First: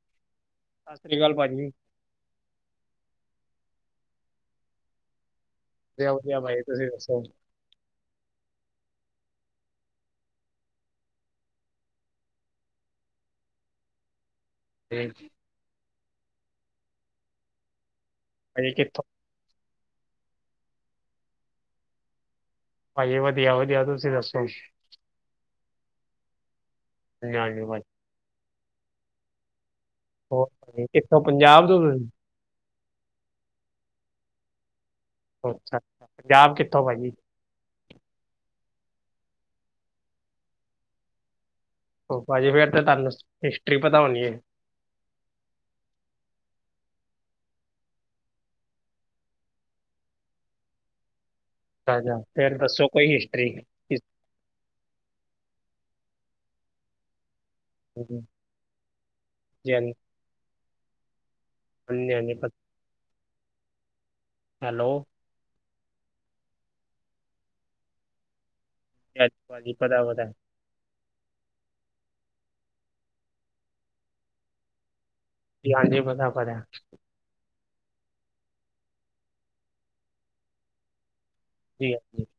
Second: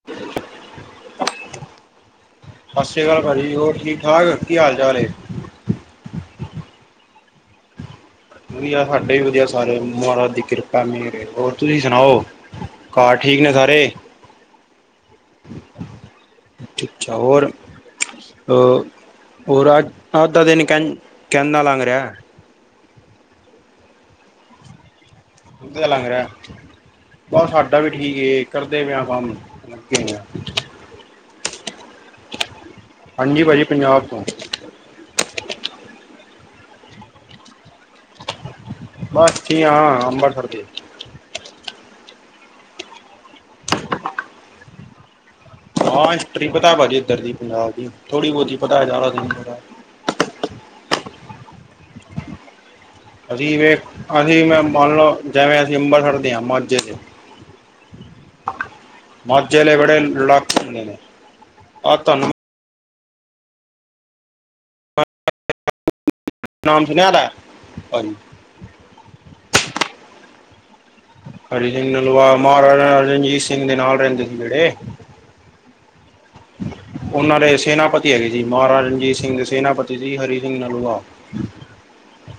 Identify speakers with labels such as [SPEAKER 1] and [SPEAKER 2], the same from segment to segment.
[SPEAKER 1] [inaudible]
[SPEAKER 2] ਸਸ ਸ੍ਰੀ ਕਾਲ ਪਾ ਜੀ।
[SPEAKER 1] ਸਸ ਸ੍ਰੀ ਕਾਲ ਪਾਜੀ ਹੋਰ ਠੀਕ-ਠਾਕ, ਕੀ ਹਾਲ ਚਾਲ ਹੈ।
[SPEAKER 2] ਵਧੀਆ-ਵਧੀਆ ਬਾਈ ਤੁਸੀਂ ਦੱਸੋ।
[SPEAKER 1] ਵਧੀਆ ਸਾਡੇ ਵੀ ਵਧੀਆ ਸਾਰੇ ਮਹਾਰਾਜ ਦੀ ਕਿਰਪਾ ਮੇਹਰ ਹੈ, ਹੋਰ ਤੁਸੀਂ ਸੁਣਾਓ? ਘਰ ਠੀਕ ਨੇ ਸਾਰੇ।
[SPEAKER 2] [unintelligible]
[SPEAKER 1] ਅ ਅੱਛਾ ਹੋਰ ਅ
[SPEAKER 2] ਭਾਜੀ ਕਿੱਥੋਂ
[SPEAKER 1] ਹੋਰ ਅੱਜ, ਅੱਜ ਦਾ ਦਿਨ ਕੈਂ ਕੈਂਨਾ ਲੱਗ ਰਿਹੈ?
[SPEAKER 2] ਪਾਜੀ ਵਧੀਆ-ਵਧੀਆ। ਤੁਸੀਂ ਦੱਸੋ ਜੀ?
[SPEAKER 1] ਵਧੀਆ ਲੱਗ ਰਿਹੈ।
[SPEAKER 2] ਹਾਂਜੀ
[SPEAKER 1] ਬਸ
[SPEAKER 2] ਹਾਂਜੀ
[SPEAKER 1] ਸਾਡਾ
[SPEAKER 2] ਭਾਜੀ
[SPEAKER 1] ਵੀ ਠੀਕ ਏ। ਕਰਦੇ ਪਏ ਆ ਕੰਮ। ਲੱਗੇ ਹੋਏ ਆ।
[SPEAKER 2] ਹੋਰ ਕਿੱਥੋ? ਪੰਜਾਬ ਤੋਂ ਹੋ ਤੁਸੀ?
[SPEAKER 1] ਹਾਂਜੀ ਪਾਜੀ ਪੰਜਾਬ ਤੋਂ ਆਂ।
[SPEAKER 2] ਅੱਛਾ-ਅੱਛਾ, ਪੰਜਾਬ ਕਿੱਥੋਂ ਪਾਜੀ?
[SPEAKER 1] ਬਸ ਜੀ ਹਾਂ। ਅੰਬਰਸਰ ਦੇ ਈ ਹੈਗੇ।
[SPEAKER 2] ਹੋਰ ਪਾਜੀ ਫੇਰ ਤਾਂ ਤਾਂਨੂੰ ਹਿਸਟਰੀ ਪਤਾ ਹੋਣੀ ਏ।
[SPEAKER 1] ਹਾਂ ਹਿਸਟਰੀ ਪਤੈ ਪਾਜੀ ਇੱਧਰ ਦੀ, ਪੰਜਾਬ ਦੀ। ਥੋੜ੍ਹੀ ਬੋਤੀ ਪਤੈ ਜਾਦਾ ਤੇ ਨੀ ਪਤਾ।
[SPEAKER 2] [unintelligible] ਫੇਰ ਦੱਸੋ ਕੋਈ ਹਿਸਟਰੀ
[SPEAKER 1] ਅਸੀ ਵੇਖ
[SPEAKER 2] ਜੀ
[SPEAKER 1] ਅਸੀ ਮ ਮੰਨ ਲੋ ਜੈਵੇਂ ਅਸੀ ਅੰਬਰਸਰ ਦੇ ਆਂ ਮਾਝੇ ਦੇ
[SPEAKER 2] [unintelligible]
[SPEAKER 1] ਮਾਝੇ ਆਲੇ
[SPEAKER 2] ਹਾਂਜੀ
[SPEAKER 1] ਬੜੇ ਲੜਾਕੇ ਹੁੰਦੇ ਨੇ। ਆ
[SPEAKER 2] ਹਾਂਜੀ
[SPEAKER 1] ਤੁਆਨੂੰ
[SPEAKER 2] ਹਾਂਜੀ ਪਤਾ ਹੈਲੋ।
[SPEAKER 1] ਨਾਮ ਸੁਣਿਆ ਦੈ?
[SPEAKER 2] ਯਾਰ ਪਾਜੀ ਪਤਾ ਵਤੈ।
[SPEAKER 1] ਹਰੀ ਸਿੰਘ ਨਲੂਆ, ਮਹਾਰਾਜਾ ਨਾਲ ਰਣਜੀਤ ਸਿੰਘ ਦੇ ਨਾਲ ਰੈਂਦੀ ਸੀ ਜਿੜੇ
[SPEAKER 2] ਜੀ ਹਾਂਜੀ ਪਤਾ ਕਰੇਂ
[SPEAKER 1] ਔਨਾਂ ਦੇ ਸੈਨਾਪਤੀ ਹੈਗੇ ਸੀ। ਮਹਾਰਾਜਾ ਰਣਜੀਤ ਸਿੰਘ ਦੇ ਸੈਨਾਪਤੀ ਸੀ ਹਰੀ ਸਿੰਘ ਨਲੂਆ।
[SPEAKER 2] [unintelligible]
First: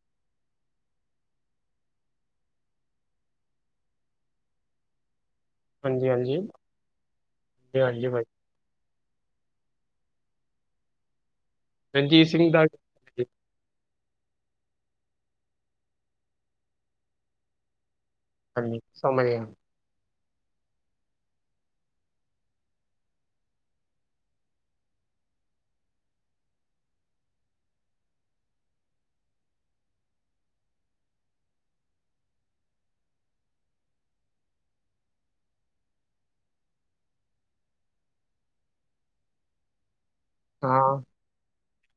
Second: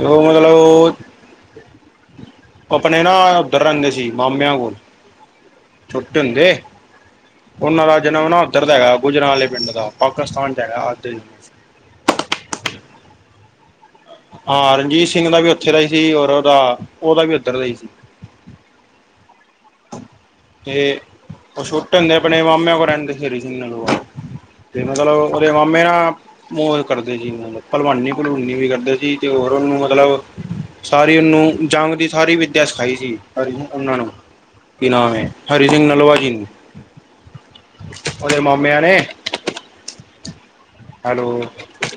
[SPEAKER 1] ਔ ਮਤਲਬ ਔ ਅਪਣੇ ਨਾ ਔਧਰ ਰੈਂਦੇ ਸੀ ਮਾਮਿਆਂ ਕੋਲ
[SPEAKER 2] ਹਾਂਜੀ
[SPEAKER 1] ਛੋਟੇ
[SPEAKER 2] ਹਾਂਜੀ
[SPEAKER 1] ਹੁੰਦੇ।
[SPEAKER 2] ਜੀ
[SPEAKER 1] ਔਨਾ ਦਾ
[SPEAKER 2] ਹਾਂਜੀ
[SPEAKER 1] ਜਨਮ
[SPEAKER 2] ਭਾਜੀ
[SPEAKER 1] ਨਾ ਔਧਰ ਦਾ ਹੈਗਾ ਗੁਜਰਾਂ ਆਲੇ ਪਿੰਡ ਦਾ, ਪਾਕਿਸਤਾਨ 'ਚ ਹੈਗਾ ਅੱਜ ਦੇ ਦਿਨ।
[SPEAKER 2] ਰਣਜੀਤ ਸਿੰਘ ਦਾ
[SPEAKER 1] ਹਾਂ ਰਣਜੀਤ ਸਿੰਘ ਦਾ ਵੀ ਔਥੇ ਦਾ ਈ ਸੀ ਔਰ ਔਦਾ, ਔਦਾ ਵੀ ਔਧਰ ਦਾ ਈ ਸੀ।
[SPEAKER 2] ਹਾਂਜੀ, ਸਮਝ ਗਿਆਂ।
[SPEAKER 1] ਤੇ ਔ ਛੋਟੇ ਹੁੰਦੇ ਆਪਣੇ ਮਾਮਿਆਂ ਕੋਲ ਰੈਂਦੇ ਸੀ, ਹਰੀ ਸਿੰਘ ਨਲੂਆ ਤੇ ਮਤਲਬ ਔਦੇ ਮਾਮੇ ਨਾ ਮੋਜ ਕਰਦੇ ਜੀ ਨਾਲ। ਭਲਵਾਨੀ-ਭਲਵੂਨੀ ਵੀ ਕਰਦੇ ਸੀ ਤੇ ਹੋਰ ਔਨੂੰ ਮਤਲਬ ਸਾਰੀ ਔਨੂੰ ਜੰਗ ਦੀ ਸਾਰੀ ਵਿੱਦਿਆ ਸਿਖਾਈ ਸੀ ਔਨਾਂ ਨੂੰ, ਕੀ ਨਾਮ ਏ ਹਰੀ ਸਿੰਘ ਨਲੂਆ ਕੀਂ, ਔਰੇ ਹਮਾਮਿਆਂ ਨੇ
[SPEAKER 2] ਹਾਂ,
[SPEAKER 1] ਹੈਲੋ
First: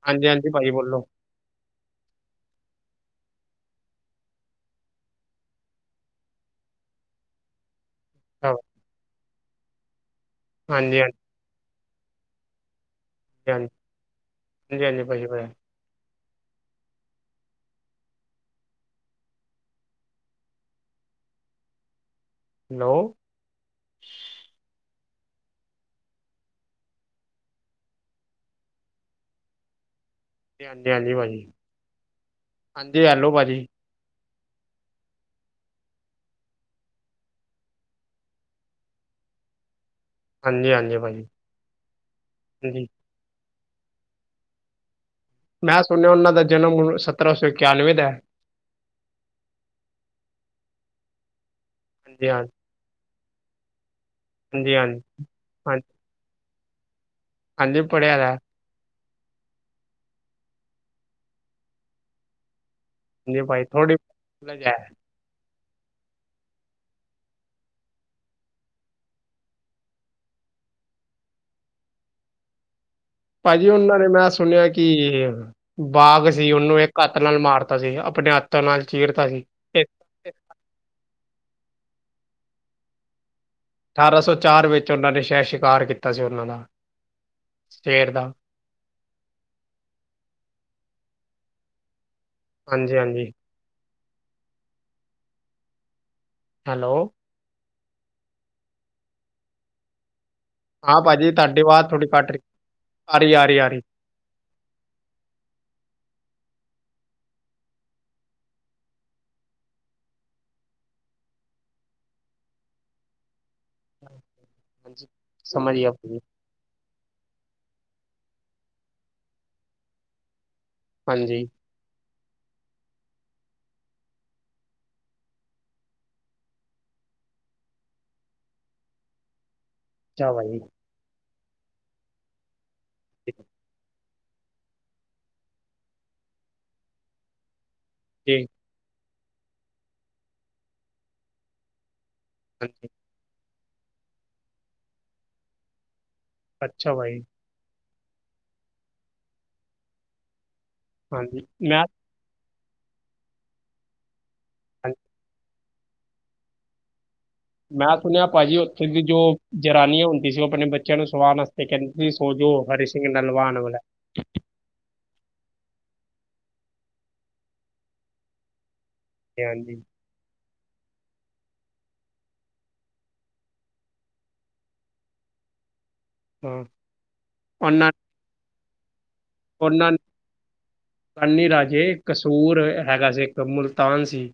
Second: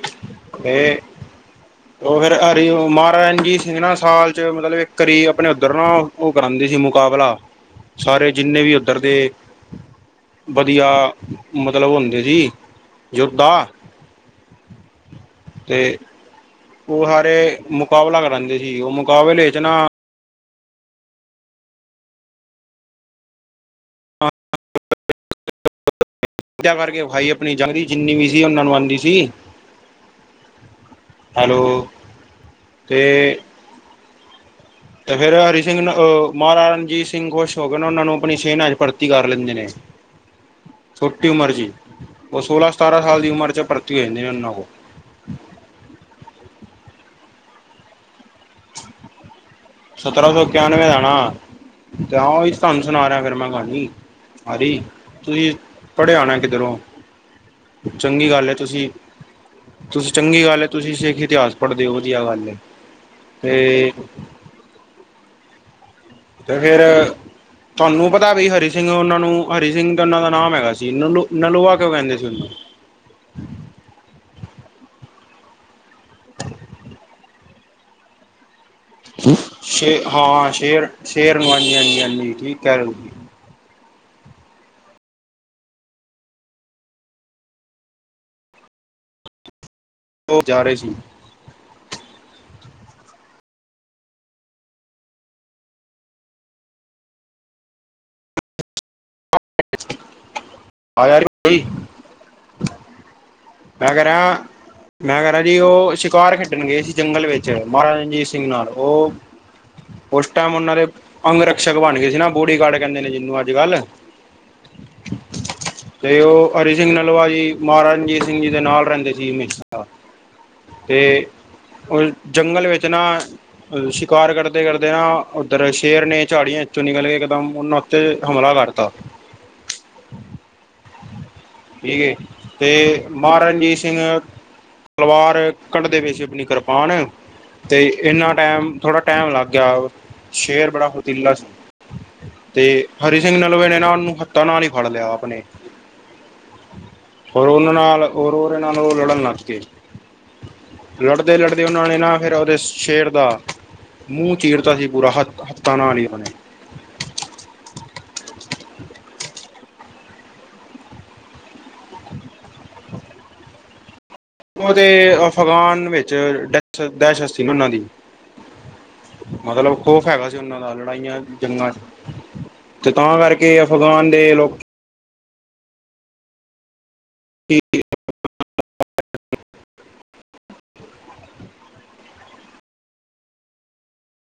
[SPEAKER 2] ਹਾਂਜੀ-ਹਾਂਜੀ ਪਾਈ ਬੋਲੋ।
[SPEAKER 1] ਔ ਫੇਰ ਹਰੀ ਮਹਾਰਾਜਾ ਰਣਜੀਤ ਸਿੰਘ ਨਾ ਸਾਲ 'ਚ ਮਤਲਬ ਇੱਕ ਵਾਰੀ ਆਪਣੇ ਉੱਧਰ ਨਾ ਔ ਕਰਾਂਦੀ ਸੀ ਮੁਕਾਬਲਾ
[SPEAKER 2] [inaudible]
[SPEAKER 1] ਸਾਰੇ
[SPEAKER 2] ਹਾਂਜੀ
[SPEAKER 1] ਜਿੰਨੇ ਵੀ ਔਧਰ ਦੇ ਵਧੀਆ
[SPEAKER 2] ਹਾਂਜੀ
[SPEAKER 1] ਮਤਲਬ ਹੁੰਦੀ ਸੀ ਜੋਧਾ
[SPEAKER 2] ਹਾਂਜੀ ਹਾਂਜੀ ਹਾਂਜੀ ਭਾਜੀ ਭਾਜੀ
[SPEAKER 1] ਤੇ ਔ ਹਾਰੇ ਮੁਕਾਬਲਾ ਕਰਾਂਦੀ ਸੀ ਔ ਮੁਕਾਬਲੇ ਇੱਚ ਨਾ
[SPEAKER 2] ਹੈਲੋ।
[SPEAKER 1] [unintelligible] ਕਰਕੇ ਵਿਖਾਈ ਆਪਣੀ ਜੰਗ ਦੀ ਜਿੰਨੀ ਵੀ ਸੀ ਔਨਾਂ ਨੂੰ ਆਂਦੀ ਸੀ।
[SPEAKER 2] ਹਾਂਜੀ-ਹਾਂਜੀ ਪਾਜੀ।
[SPEAKER 1] ਹੈਲੋ ਤੇ
[SPEAKER 2] ਹਾਂਜੀ, ਹੈਲੋ ਪਾਜੀ।
[SPEAKER 1] ਤੇ ਫੇਰ ਹਰੀ ਸਿੰਘ ਨਲੁ ਅ ਮਹਾਰਾਜਾ ਰਣਜੀਤ ਸਿੰਘ ਖੁਸ਼ ਹੋ ਗਏ ਨਾ। ਔਨਾ ਨੂੰ ਅਪਣੀ ਸੇਨਾ 'ਚ ਭਰਤੀ ਕਰ ਲੈਂਦੇ ਨੇ।
[SPEAKER 2] [unintelligible] ਹਾਂਜੀ ਭਾਜੀ
[SPEAKER 1] ਛੋਟੀ ਉਮਰ 'ਚ ਈ। ਔ ਸੋਲਾਂ
[SPEAKER 2] ਹਾਂਜੀ
[SPEAKER 1] ਸਤਾਰਾਂ ਸਾਲ ਦੀ ਉਮਰ 'ਚ ਭਰਤੀ ਹੋਏ ਨੇ ਔਨਾਂ ਕੋਲ।
[SPEAKER 2] ਮੈਂ ਸੁਣਿਆ ਔਨਾਂ ਦਾ ਜਨਮ ਸਤਰਾਂ ਸੌ ਇਕਿਆਨਵੇਂ ਦਾ ਐ।
[SPEAKER 1] ਸਤਰਾਂ ਸੌ ਇਕਿਆਨਵੇਂ ਐ ਨਾਂ। ਤੇ
[SPEAKER 2] ਹਾਂਜੀ ਹਾਂ
[SPEAKER 1] ਐਵੋਂ ਈ ਸੰਨ ਸਣਾ ਰਿਐ ਫਿਰ ਮੈਂ ਪਾਜੀ,
[SPEAKER 2] ਹਾਂਜੀ
[SPEAKER 1] ਪਾਜੀ
[SPEAKER 2] ਹਾਂਜੀ
[SPEAKER 1] ਤੁਸੀ
[SPEAKER 2] ਹਾਂਜੀ
[SPEAKER 1] ਪੜ੍ਹਿਆ ਹੋਣੈ ਕਿੱਧਰੋਂ।
[SPEAKER 2] ਹਾਂਜੀ ਪੜ੍ਹਿਆ ਦਾ
[SPEAKER 1] ਚੰਗੀ
[SPEAKER 2] ਹੈ।
[SPEAKER 1] ਗੱਲ ਐ ਤੁਸੀ ਤੁਸੀ ਚੰਗੀ ਗੱਲ ਐ, ਤੁਸੀਂ ਸਿੱਖ ਇਤਿਹਾਸ ਪੜ੍ਹਦੇ ਔ ਵਧੀਆ ਗੱਲ ਏ।
[SPEAKER 2] ਏਨੇ, ਭਾਈ ਥੋੜ੍ਹੀ ਨੋਲੇਜ ਹੈ
[SPEAKER 1] ਤੇ ਫੇਰ ਤੁਹਾਨੂੰ ਪਤਾ ਵੀ, ਹਰੀ ਸਿੰਘ ਦਾ ਉਹਨਾਂ ਦਾ ਨਾਮ ਹੈਗਾ ਸੀ, ਨਲੂਆ ਕਿਉਂ ਕਹਿੰਦੇ ਸੀ ਉਹਨੂੰ
[SPEAKER 2] ਭਾਜੀ, ਉਹਨਾਂ ਨੇ ਮੈਂ ਸੁਣਿਆ ਕਿ ਬਾਗ ਸੀ ਉਹਨੂੰ, ਇੱਕ ਹੱਥ ਨਾਲ ਮਾਰਤਾ ਸੀ ਆਪਣੇ ਹੱਥਾਂ ਨਾਲ ਚੀਰਤਾ ਸੀ
[SPEAKER 1] ਸ਼ੇ
[SPEAKER 2] ਅਠਾਰਾਂ
[SPEAKER 1] ਹਾਂ, ਸ਼ੇਰ-ਸ਼ੇਰ ਨੂੰ ਹਾਂਜੀ-ਹਾਂਜੀ ਠੀਕ ਕਹਿ ਰਹੇ ਜੀ
[SPEAKER 2] ਅਠਾਰਾਂ ਸੌ ਚਾਰ ਵਿੱਚ, ਉਹਨਾਂ ਨੇ ਸ਼ਹਿਦ, ਸ਼ਿਕਾਰ ਕੀਤਾ ਸੀ ਉਹਨਾਂ ਦਾ ਸੇਰ ਦਾ
[SPEAKER 1] ਜਾ ਰਹੇ ਸੀ
[SPEAKER 2] ਹਾਂਜੀ-ਹਾਂਜੀ ਹੈਲੋ
[SPEAKER 1] [inaudible] [inaudible]
[SPEAKER 2] ਹਾਂ ਭਾਜੀ, ਤੁਹਾਡੀ ਬਾਹ ਥੋੜੀ ਘੱਟ ਲਹੀ, ਆਰੀ ਆ ਰਹੀ ਆ ਰ
[SPEAKER 1] ਅਗਰ ਮੈਂ ਕਹਿ ਰਿਹਾ ਜੀ, ਉਹ ਸ਼ਿਕਾਰ ਖੇਡਣ ਗਏ ਸੀ। ਜੰਗਲ ਵਿੱਚ ਮਹਾਰਾਜਾ ਰਣਜੀਤ ਸਿੰਘ ਨਾਲ ਉਹ ਉਸ ਟਾਈਮ ਉਹਨਾਂ ਦੇ, ਅੰਗਰਕਸ਼ਕ ਬਣ ਗਏ ਸੀ। ਬੋਡੀਗਾਰਡ ਕਹਿੰਦੇ ਨੇ ਜਿਹਨੂੰ ਅੱਜ -ਕੱਲ੍ਹ
[SPEAKER 2] ਸਮਾਜ ਆਪਣੀ
[SPEAKER 1] ਤੇ ਉਹ ਹਰੀ ਸਿੰਘ ਨਲੂਆ ਜੀ, ਮਹਾਰਾਜ ਰਣਜੀਤ ਸਿੰਘ ਜੀ ਦੇ ਨਾਲ ਰਹਿੰਦੇ ਸੀ। ਹਮੇਸ਼ਾ ਤੇ ਜੰਗਲ, ਵਿੱਚ ਨਾ ਸ਼ਿਕਾਰ, ਕਰਦੇ- ਕਰਦੇ ਨਾ ਉੱਧਰ ਸ਼ੇਰ ਨੇ ਝਾੜੀਆਂ ਚੌ ਨਿਕਲ ਕੇ, ਇਕਦਮ ਉਹਨਾਂ ਤੇ ਹਮਲਾ ਕਰਤਾ
[SPEAKER 2] ਅੱਛਾ ਵਈ,
[SPEAKER 1] ਠੀਕ ਹੈ, ਤੇ ਮਹਾਰਾਜਾ ਰਣਜੀਤ ਸਿੰਘ ਤਲਵਾਰ ਕਢਦੇ ਪਏ ਸੀ, ਆਪਣੀ ਕਿਰਪਾਨ ਤੇ ਇਨਾਂ ਟਾਈਮ ਥੋੜ੍ਹਾ, ਟਾਈਮ ਲੱਗ ਗਿਆ, ਸ਼ੇਰ ਬੜਾ ਫੁਰਤੀਲਾ ਸੀ ਤੇ, ਹਰੀ ਸਿੰਘ ਨਲੂਵੇ ਨੇ ਨਾ, ਨੂੰ ਹੱਥਾਂ ਨਾਲ ਹੀ ਫੜ ਲਿਆ ਆਪਣੇ।
[SPEAKER 2] ਅੱਛਾ ਵਈ
[SPEAKER 1] ਔਰ ਉਹਨਾਂ ਨਾਲ--ਔਰ ਉਹਨਾਂ ਨਾਲ, ਉਹ ਲੜਨ ਲੱਗ ਪਏ। ਲੜਦੇ-
[SPEAKER 2] ਹਾਂਜੀ
[SPEAKER 1] ਲੜਦੇ
[SPEAKER 2] ਮੈਂ
[SPEAKER 1] ਉਹਨਾਂ ਨੇ ਨਾ, ਫਿਰ ਉਹਦੇ ਸ਼ੇਰ ਦਾ ਮੂੰਹ ਚੀਰਤਾ ਸੀ
[SPEAKER 2] ਹਾਂਜੀ,
[SPEAKER 1] ਪੂਰਾ, ਹੱਥਾਂ ਨਾਲ ਹੀ ਉਹਨਾਂ ਨੇ
[SPEAKER 2] ਮੈਂ ਸੁਣਿਆ ਭਾਜੀ, ਉਥੇ ਦੀ ਜੋ ਜਨਾਨੀਆਂ ਹੁੰਦੀ ਸੀ, ਉਹ ਆਪਣੇ ਬੱਚਿਆਂ ਨੂੰ ਸਵਾਉਣ ਵਾਸਤੇ ਕਹਿੰਦੇ, ਸੋਜੋ ਹਰੀ ਸਿੰਘ ਨਲੂਆ ਆਨ ਵਾਲਾ
[SPEAKER 1] ਉਹਦੇ, ਅਫਗਾਨ ਵਿੱਚ ਡੇਸੀਤ ਸੀ ਉਹਨਾਂ ਦੀ
[SPEAKER 2] ਹਾਂਜੀ
[SPEAKER 1] ਮਤਲੱਬ ਖੋਫ, ਹੈਗਾ। ਜੰਗਾ ਨਾਲ ਲੜਾਈਆਂ ਜੰਗਾਂ ਤੇ, ਤਾਂ ਕਰਕੇ ਅਫਗਾਨ ਦੇ ਲੋਕ
[SPEAKER 2] ਹਾਂਨਾਂ [inaudible] ਉਹਨਾਂ ਕਾਨੀ ਰਾਜੇ ਕਸੂਰ ਹੈਗਾ ਸੀ, ਇੱਕ ਮੁਲਤਾਨ ਸੀ।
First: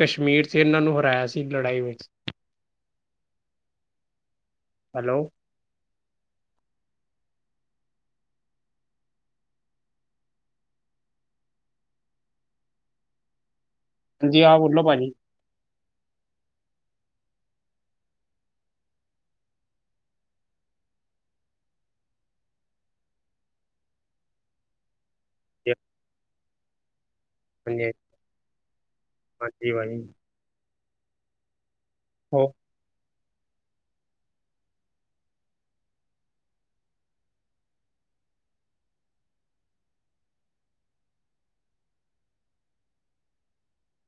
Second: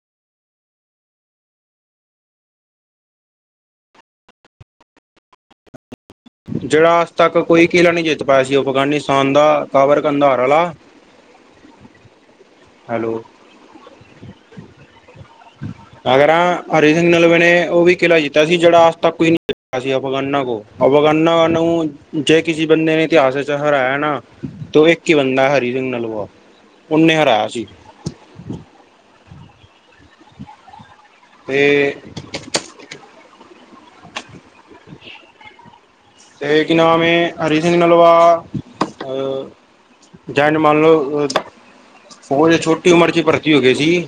[SPEAKER 2] ਕਸ਼ਮੀਰ ਵਿਚ, ਇਹਨਾਂ ਨੂੰ ਹਰਾਇਆ ਸੀ ਲੜਾਈ ਵਿੱਚ, ਹੈਲੋ,
[SPEAKER 1] ਜਿਹੜਾ, ਅੱਜ -ਤੱਕ ਕੋਈ ਕਿਲਾ ਨਹੀਂ ਜਿੱਤ ਪਾਇਆ ਸੀ। ਅਫਗਾਨਿਸਤਾਨ ਦਾ ਕਾਬਲ ਕੰਧਾਰ ਆਲਾ ਹੈਲੋ
[SPEAKER 2] ਹਾਂਜੀ, ਆਪ ਬੋਲਣਾ ਭਾਅ ਜੀ?
[SPEAKER 1] ਅਗਰ, ਹਰੀ ਸਿੰਘ ਨਲੂਵੇ ਨੇ ਉਹ ਵੀ ਕਿਲ੍ਹਾ ਜਿੱਤਿਆ ਸੀ। ਜਿਹੜਾ ਅੱਜ -ਤੱਕ ਕੋਈ ਨਹੀਂ ਜਿੱਤ ਅਸੀ ਅਫਗਾਨਾ ਕੋਲ, ਅਫਗਾਨਾ ਨੂੰ ਜੇ ਕਿਸੇ ਬੰਦੇ ਨੇ ਇਤਿਹਾਸ ਵਿੱਚ, ਹਰਾਇਆ ਨਾ ਤੋ ਇੱਕ ਹੀ ਬੰਦਾ, ਹਰੀ
[SPEAKER 2] ਹਾਂਜੀ
[SPEAKER 1] ਸਿੰਘ ਨਲੂਆ ਉਹਨੇ ਹਰਾਇਆ ਸੀ।
[SPEAKER 2] ਹਾਂਜੀ, ਭਾਜੀ।
[SPEAKER 1] ਅਤੇ
[SPEAKER 2] ਹਾਂਜੀ, [unintelligible] [inaudible]
[SPEAKER 1] ਤੇ ਕਿ ਨਾਮ ਏ, ਹਰੀ ਸਿੰਘ ਨਲਲਵਾ ਅਹ ਜਨ ਮੰਨ ਲਉ ਉਹ ਛੋਟੀ ਉਮਰ ਚ ਭਰਤੀ ਹੋ ਗਏ ਸੀ।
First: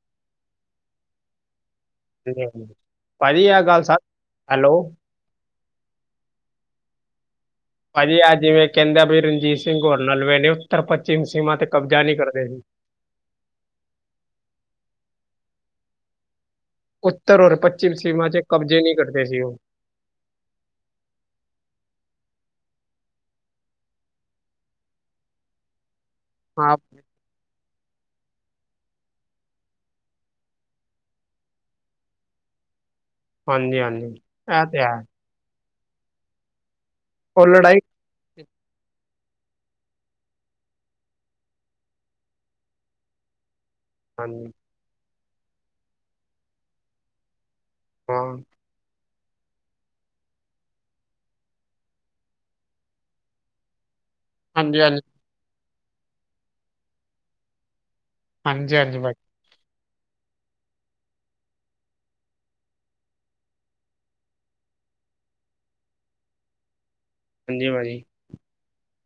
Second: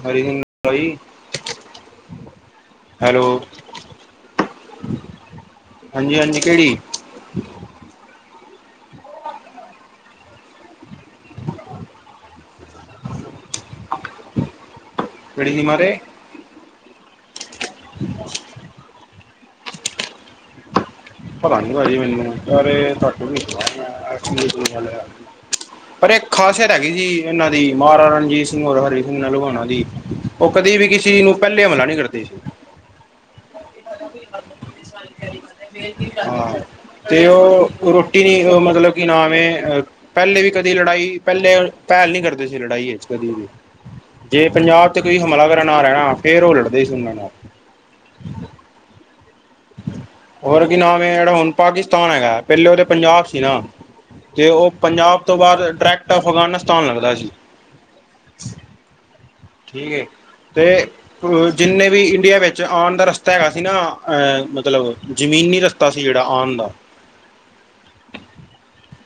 [SPEAKER 1] ਹੈਲੋ
[SPEAKER 2] ਭਾਅ ਜੀ ਆ ਗੱਲ ਸਰ ਹੈਲੋ
[SPEAKER 1] ਹਾਂਜੀ-ਹਾਜੀ ਕਿਹੜੀ?
[SPEAKER 2] ਭਾਜੀ ਆਹ ਜਿਵੇਂ ਕਹਿੰਦੇ ਵੀ ਰਣਜੀਤ ਸਿੰਘ ਹੋਰ ਨਲੂਆ ਨੇ ਉੱਤਰ ਪੱਛਮ ਸੀਮਾ ਤੇ ਕਬਜ਼ਾ ਨਹੀਂ ਕਰਦੇ ਸੀ।
[SPEAKER 1] ਕੀੜੀ ਨੀ ਮਰੇ [unintelligible]
[SPEAKER 2] ਉੱਤਰ ਔਰ ਪੱਛਮ ਸੀਮਾ ਚ ਕਬਜ਼ੇ ਨਹੀਂ ਕਰਦੇ ਸੀ ਉਹ
[SPEAKER 1] ਪਤਾ ਨੀ ਭਾਜੀ ਮੈਨੂੰ ਪਰ ਇੱਕ ਖਾਸੀਅਤ
[SPEAKER 2] ਹਾਂ
[SPEAKER 1] ਹੈਗੀ ਸੀ। ਇਹਨਾਂ ਦੀ ਮਹਾਰਾਜਾ ਰਣਜੀਤ ਸਿੰਘ, ਹਰੀ ਸਿੰਘ ਨਲੂਆ ਹੋਣਾ ਦੀ ਉਹ ਕਦੀ ਵੀ ਕਿਸੇ ਨੂੰ ਪਹਿਲੇ ਹਮਲਾ ਨਹੀਂ ਕਰਦੇ ਸੀ।
[SPEAKER 2] ਹਾਂਜੀ-ਹਾਂਜੀ।
[SPEAKER 1] ਹਾਂ, ਤੇ ਉਹ। ਟੀ ਨ ਮਤਲਬ ਕਿ ਨਾਮ ਹੈ ਅ [inaudible] ਪਹਿਲੇ ਵੀ ਕਦੀ ਲੜਾਈ ਪਹਿਲੇ ਪਹਿਲ ਨੀ ਕਰਦੇ ਸੀ। ਲੜਾਈ ਵਿੱਚ ਕਦੀ ਵੀ ਜੇ
[SPEAKER 2] ਹਾਂਜੀ
[SPEAKER 1] ਪੰਜਾਬ ਚ ਕੋਈ ਹਮਲਾ ਕਰਨ ਆ ਰਿਹਾ ਨਾ, ਫਿਰ ਉਹ ਲੜਦੇ ਸੀ ਉਹਨਾਂ ਨਾਲ।
[SPEAKER 2] ਹਾਂ।
[SPEAKER 1] ਹੋਰ ਕੀ ਨਾਮ ਹੈ। ਜਿਹੜਾ ਹੁਣ ਪਾਕਿਸਤਾਨ ਹੈਗਾ, ਪਹਿਲੋ ਓ ਤੇ ਪੰਜਾਬ ਸੀ ਨਾ। ਤੇ ਉਹ
[SPEAKER 2] ਹਾਂਜੀ ਹਾਂਜੀ
[SPEAKER 1] ਪੰਜਾਬ ਤੋਂ ਬਾਅਦ ਡਾਇਰੈਕਟ ਅਫਗਾਨਿਸਤਾਨ ਲੱਗਦਾ ਸੀ।
[SPEAKER 2] ਹਾਂਜੀ-ਹਾਂਜੀ।
[SPEAKER 1] ਠੀਕ ਹੈ, ਅਤੇ ਜਿੰਨੇ ਵੀ ਇੰਡੀਆਂ ਵਿੱਚ ਆਣ ਦਾ ਰਸਤਾ ਹੈਗਾ ਸੀ ਨਾ ਅਹ ਮਤਲਬ ਜ਼ਮੀਨੀ ਰਸਤਾ ਸੀ ਜੇੜਾ ਆਂਣ ਦਾ।
[SPEAKER 2] ਹਾਂਜੀ ਭਾਜੀ।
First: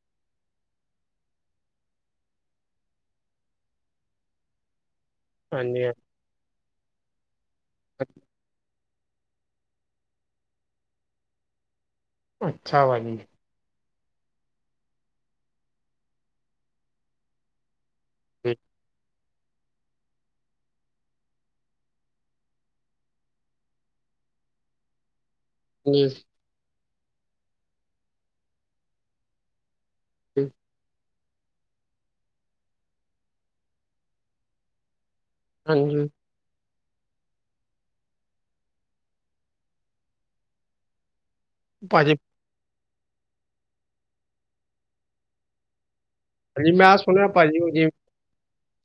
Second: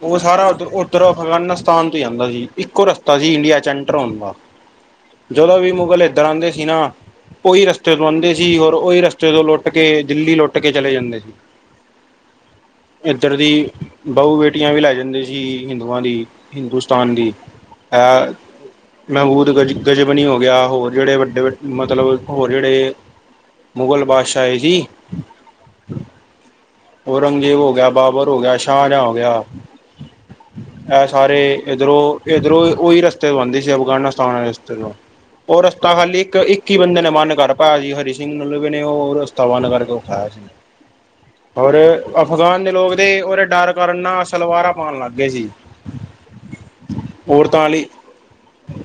[SPEAKER 1] ਉਹ ਸਾਰਾ ਉਧ ਉਧਰ ਅਫਗਾਨਿਸਤਾਨ ਤੋਂ ਹੀ ਜਾਂਦਾ ਸੀ। ਇੱਕੋ ਰਸਤਾ ਸੀ ਇੰਡੀਆ ਚ ਐਂਟਰ ਹੋਣ ਦਾ।
[SPEAKER 2] [unintelligible]
[SPEAKER 1] ਜਦੋਂ ਵੀ
[SPEAKER 2] ਹਾਂਜੀ ਹਾਂਜੀ।
[SPEAKER 1] ਮੁਗਲ ਇੱਧਰ ਆਂਦੇ ਸੀ। ਨਾ ਉਹੀ ਰਸਤੇ ਤੋਂ ਆਂਦੇ ਸੀ ਔਰ ਉਹੀ ਰਸਤੇ ਤੋਂ। ਕੇ ਦਿੱਲੀ ਲੁੱਟ ਕੇ ਚਲੇ ਜਾਂਦੇ ਸੀ।
[SPEAKER 2] ਅੱਛਾ ਭਾਜੀ
[SPEAKER 1] ਇੱਧਰ ਦੀ ਬਹੂ-ਬੇਟੀਆਂ ਵੀ ਲੈ ਜਾਂਦੇ ਸੀ। ਹਿੰਦੂਆਂ ਦੀ ਹਿੰਦੂਸਤਾਨ ਦੀ। ਹਾਂ। ਮਹਿਬੂਦ ਗ ਗਜ਼ਬਨੀ ਹੋ ਗਿਆ, ਹੋਰ ਜਿਹੜੇ ਵੱਡੇ ਮਤਲਬ ਹੋਰ ਜਿਹੜੇ ਮੁਗਲ ਬਾਦਸ਼ਾਹ ਆਏ ਸੀ।
[SPEAKER 2] [unintelligible]
[SPEAKER 1] ਔਰੰਗਜ਼ੇਬ ਹੋ ਗਿਆ, ਬਾਬਰ ਹੋ ਗਿਆ, ਸ਼ਾਹਜਾਂਹ ਹੋ ਗਿਆ।
[SPEAKER 2] ਹੂੰ।
[SPEAKER 1] ਐ ਸਾਰੇ ਇੱਧਰੋਂ-ਇੱਧਰੋਂ ਉਹੀ ਰਸਤੇ ਤੋਂ ਬਣਦੀ ਸੀ। ਅਫਗਾਨਿਸਤਾਨ ਵਾਲੇ ਰਸਤੇ ਤੋਂ ਉਹ ਰਸਤਾ
[SPEAKER 2] ਹਾਂਜੀ
[SPEAKER 1] ਖਾਲੀ ਇੱਕ-ਇੱਕ ਹੀ ਬੰਦੇ ਨੇ ਬੰਦ ਕਰ ਪਾਇਆ ਸੀ। ਹਰੀ ਸਿੰਘ ਨਲੂਏ ਨੇ ਓ ਤਵਾਨ ਕਰਕੇ ਉਠਾਇਆ ਸੀ ਔਰ
[SPEAKER 2] ਭਾਜੀ
[SPEAKER 1] ਪਠਾਨ ਦੇ ਲੋਕ ਦੇ ਉਹਦੇ ਡਰ ਕਾਰਨ ਨਾ ਸਲਵਾਰਾਂ ਪਾਂਣ ਲੱਗ ਗਏ ਸੀ।
[SPEAKER 2] ਹਾਂਜੀ, ਮੈਂ ਸੁਣਿਆ
[SPEAKER 1] ਔਰਤਾਂ ਲਈ
[SPEAKER 2] ਭਾਜੀ।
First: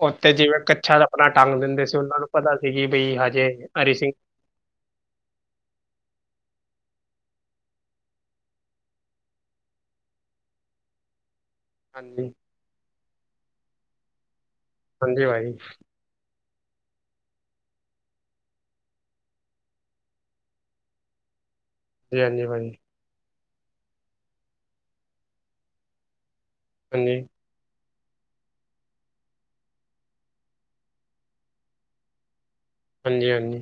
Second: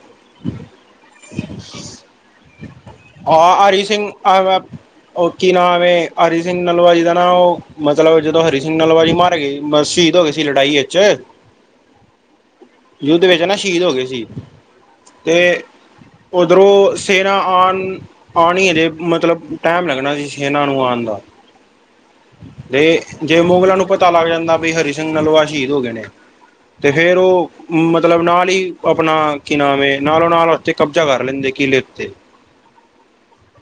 [SPEAKER 2] ਉੱਥੇ ਜਿਵੇਂ ਕੱਛਾ ਆਪਣਾ ਟੰਗ ਦਿੰਦੇ ਸੀ। ਉਹਨਾਂ ਨੂੰ ਪਤਾ ਸੀ। ਬਈ ਹਜੇ
[SPEAKER 1] ਹਾਂ
[SPEAKER 2] ਹਰੀ
[SPEAKER 1] [unintelligible] ਉਹ ਕੀ ਨਾਮਂ ਹਰੀ ਸਿੰਘ ਨਲੂਆ ਜੀ ਦਾ ਨਾ ਉਹ ਮਤਲਬ ਜਦੋਂ ਹਰੀ ਸਿੰਘ ਨਲੂਆ ਜੀ ਮਾਰੇ ਗਏ ਸ਼ਹੀਦ ਹੋ ਗਏ ਸੀ। ਲੜਾਈ ਵਿੱਚ।
[SPEAKER 2] ਹਾਂਜੀ।
[SPEAKER 1] ਯੁੱਧ ਵਿੱਚ ਨਾ ਸ਼ਹੀਦ ਹੋ ਗਏ ਸੀ
[SPEAKER 2] ਹਾਂਜੀ
[SPEAKER 1] ਤੇ।
[SPEAKER 2] ਭਾਜੀ
[SPEAKER 1] ਉੱਧਰੋਂ ਸੈਨਾ ਆਣ ਆ ਹੈ ਦੇ ਮਤਲਬ। ਟਾਈਮ ਲੱਗਣਾ ਸੀ ਸੇਨਾ ਨੂੰ ਆਂਣ ਦਾ।
[SPEAKER 2] [inaudible]
[SPEAKER 1] ਤੇ ਜੇ ਮੁਗਲਾਂ ਨੂੰ ਪਤਾ ਲੱਗ ਜਾਂਦਾ, ਵੀ ਹਰੀ ਸਿੰਘ ਨਲੂਆ ਸ਼ਹੀਦ ਹੋਗੇ ਨੇ, ਤੇ ਫੇਰ
[SPEAKER 2] ਹਾਂਜੀ
[SPEAKER 1] ਓ ਮਤਲਬ ਨਾਲ ਈ ਅਪਨਾ ਕੀ ਨਾਮ ਏ, ਨਾਲੋ-ਨਾਲ ਓਥੇ ਕਬਜ਼ਾ ਕਰ ਲੈਂਦੇ ਕਿਲ੍ਹੇ ਉੱਤੇ।
[SPEAKER 2] ਹਾਂਜੀ‌-ਹਾਂਜੀ।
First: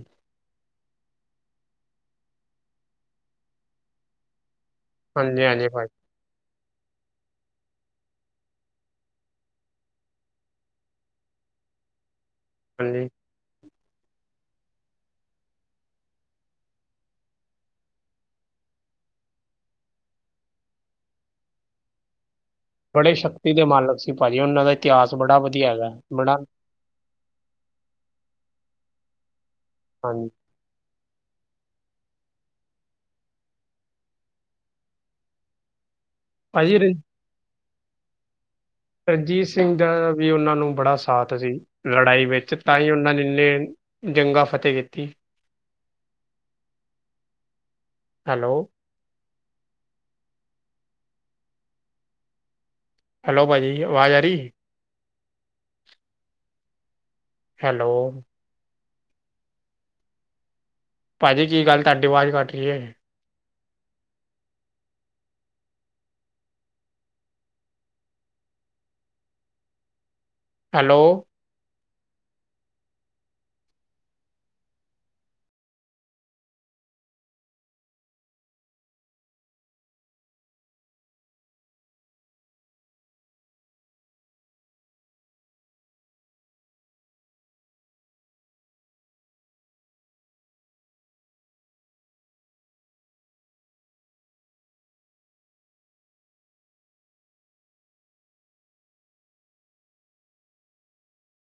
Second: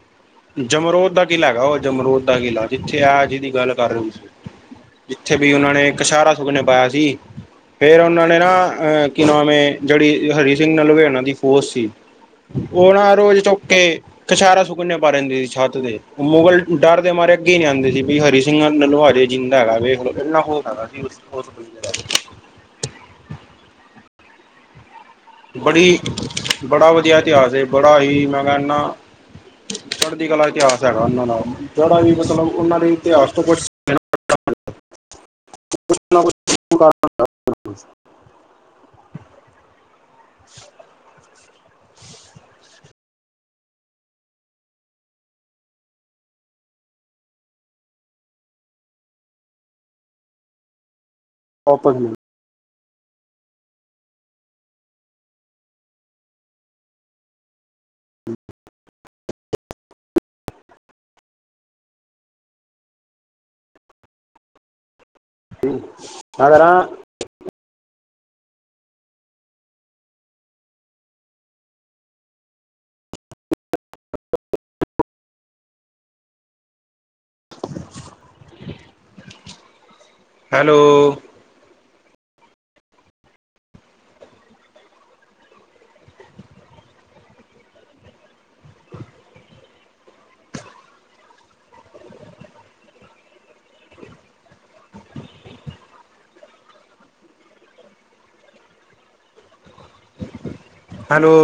[SPEAKER 1] ਜਮਰੋਦ ਦਾ ਕਿਲ੍ਹਾ ਗਾ ਓ, ਜਮਰੋਦ ਦਾ ਕਿਲ੍ਹਾ, ਜਿੱਥੇ ਐ ਜੀਹਦੀ ਗੱਲ ਕਰ ਰਏ ਓ ਤੁਸੀ ਜਿੱਥੇ
[SPEAKER 2] ਹਾਂਜੀ
[SPEAKER 1] ਵੀ
[SPEAKER 2] ਹਾਂਜੀ
[SPEAKER 1] ਓਨਾਂ ਨੇ
[SPEAKER 2] ਭਾਜੀ
[SPEAKER 1] ਕਸ਼ੈਰਾ ਸੁਕਨੇ ਪਾਯਾ ਸੀ। ਫੇਰ ਉਹਨਾਂ ਨੇ ਨਾ ਅਹ ਕੀ ਨਾਮ ਏ ਜਿਹੜੀ ਹਰੀ ਸਿੰਘ ਨਲੁਅਏ ਹੋਣਾ ਦੀ ਫੋਜ ਸੀ ਉਹ
[SPEAKER 2] ਹਾਂਜੀ
[SPEAKER 1] ਨਾ ਰੋਜ਼ ਚੁੱਕ ਕੇ ਕੈਸ਼ਾਰਾ ਸੁਕਨੇ ਪਾਂਦੀ ਸੀ ਛੱਤ ਤੇ ਮੁੱਗਲ ਡਰ ਦੇ ਮਾਰੇ ਅੱਗੇ ਨੀ ਆਂਦੇ ਸੀ ਵੀ ਹਰੀ ਸਿੰਘ ਨਲੂਆ ਹਜੇ ਜਿੰਂਦਾ ਹੈਗਾ ਵੇਖ ਲੋ ਇੰਨਾ ਖੋਫ ਹੈਗਾ ਸੀ ਉਸ ਦਾ
[SPEAKER 2] ਬੜੇ ਸ਼ਕਤੀ ਦੇ ਮਾਲਕ ਸੀ ਪਾਜੀ ਉਹਨਾਂ ਦਾ ਇਤਿਹਾਸ ਬੜਾ ਵਧੀਆ ਹੈਗਾ
[SPEAKER 1] ਬੜੀ
[SPEAKER 2] ਬੜਾ
[SPEAKER 1] ਬੜਾ ਵਧੀਆ ਇਤਿਹਾਸ ਏ ਬੜਾ ਹੀ ਮੈਂ ਕਿਹਣਾ ਚੜ੍ਹਦੀ
[SPEAKER 2] ਹਾਂਜੀ
[SPEAKER 1] ਕਲਾ ਇਤਿਹਾਸ ਏ। ਹੈਗਾ ਉਹਨਾਂ ਨਾਲ ਜਿਹੜਾ ਵੀ ਮਤਲਬ ਉਹਨਾਂ ਦੀ ਇਤਿਹਾਸ ਤੋਂ ਕੁੱਛ
[SPEAKER 2] ੍ਪਾਜੀ ਰਿ ਰਣਜੀਤ ਸਿੰਘ ਦਾ ਵੀ ਓਨਾਂ ਨੂੰ ਬੜਾ ਸਾਥ ਸੀ। ਲੜਾਈ ਵਿੱਚ ਤਾ ਈ ਓਨਾਂ ਨੇ ਏਨੇ ਜੰਗਾ ਫਤੇ ਕੀਤੀ। ਹੈਲੋ
[SPEAKER 1] [unintelligible]
[SPEAKER 2] ਹੈਲੋ, ਪਾਜੀ ਆਵਾਜ਼ ਆ ਰੀ ਹੈਲੋ
[SPEAKER 1] [inaudible]
[SPEAKER 2] ਜੀ ਕੀ ਗਾੱਲ ਤਾਡੀ ਵਾਜ਼ ਕਾੱਟ ਰੀ ਏ
[SPEAKER 1] ਮੈਂ ਕਰਾਂ
[SPEAKER 2] ਹੈਲੋ
[SPEAKER 1] [inaudible] ਹੈਲੋ ਹੈਲੋ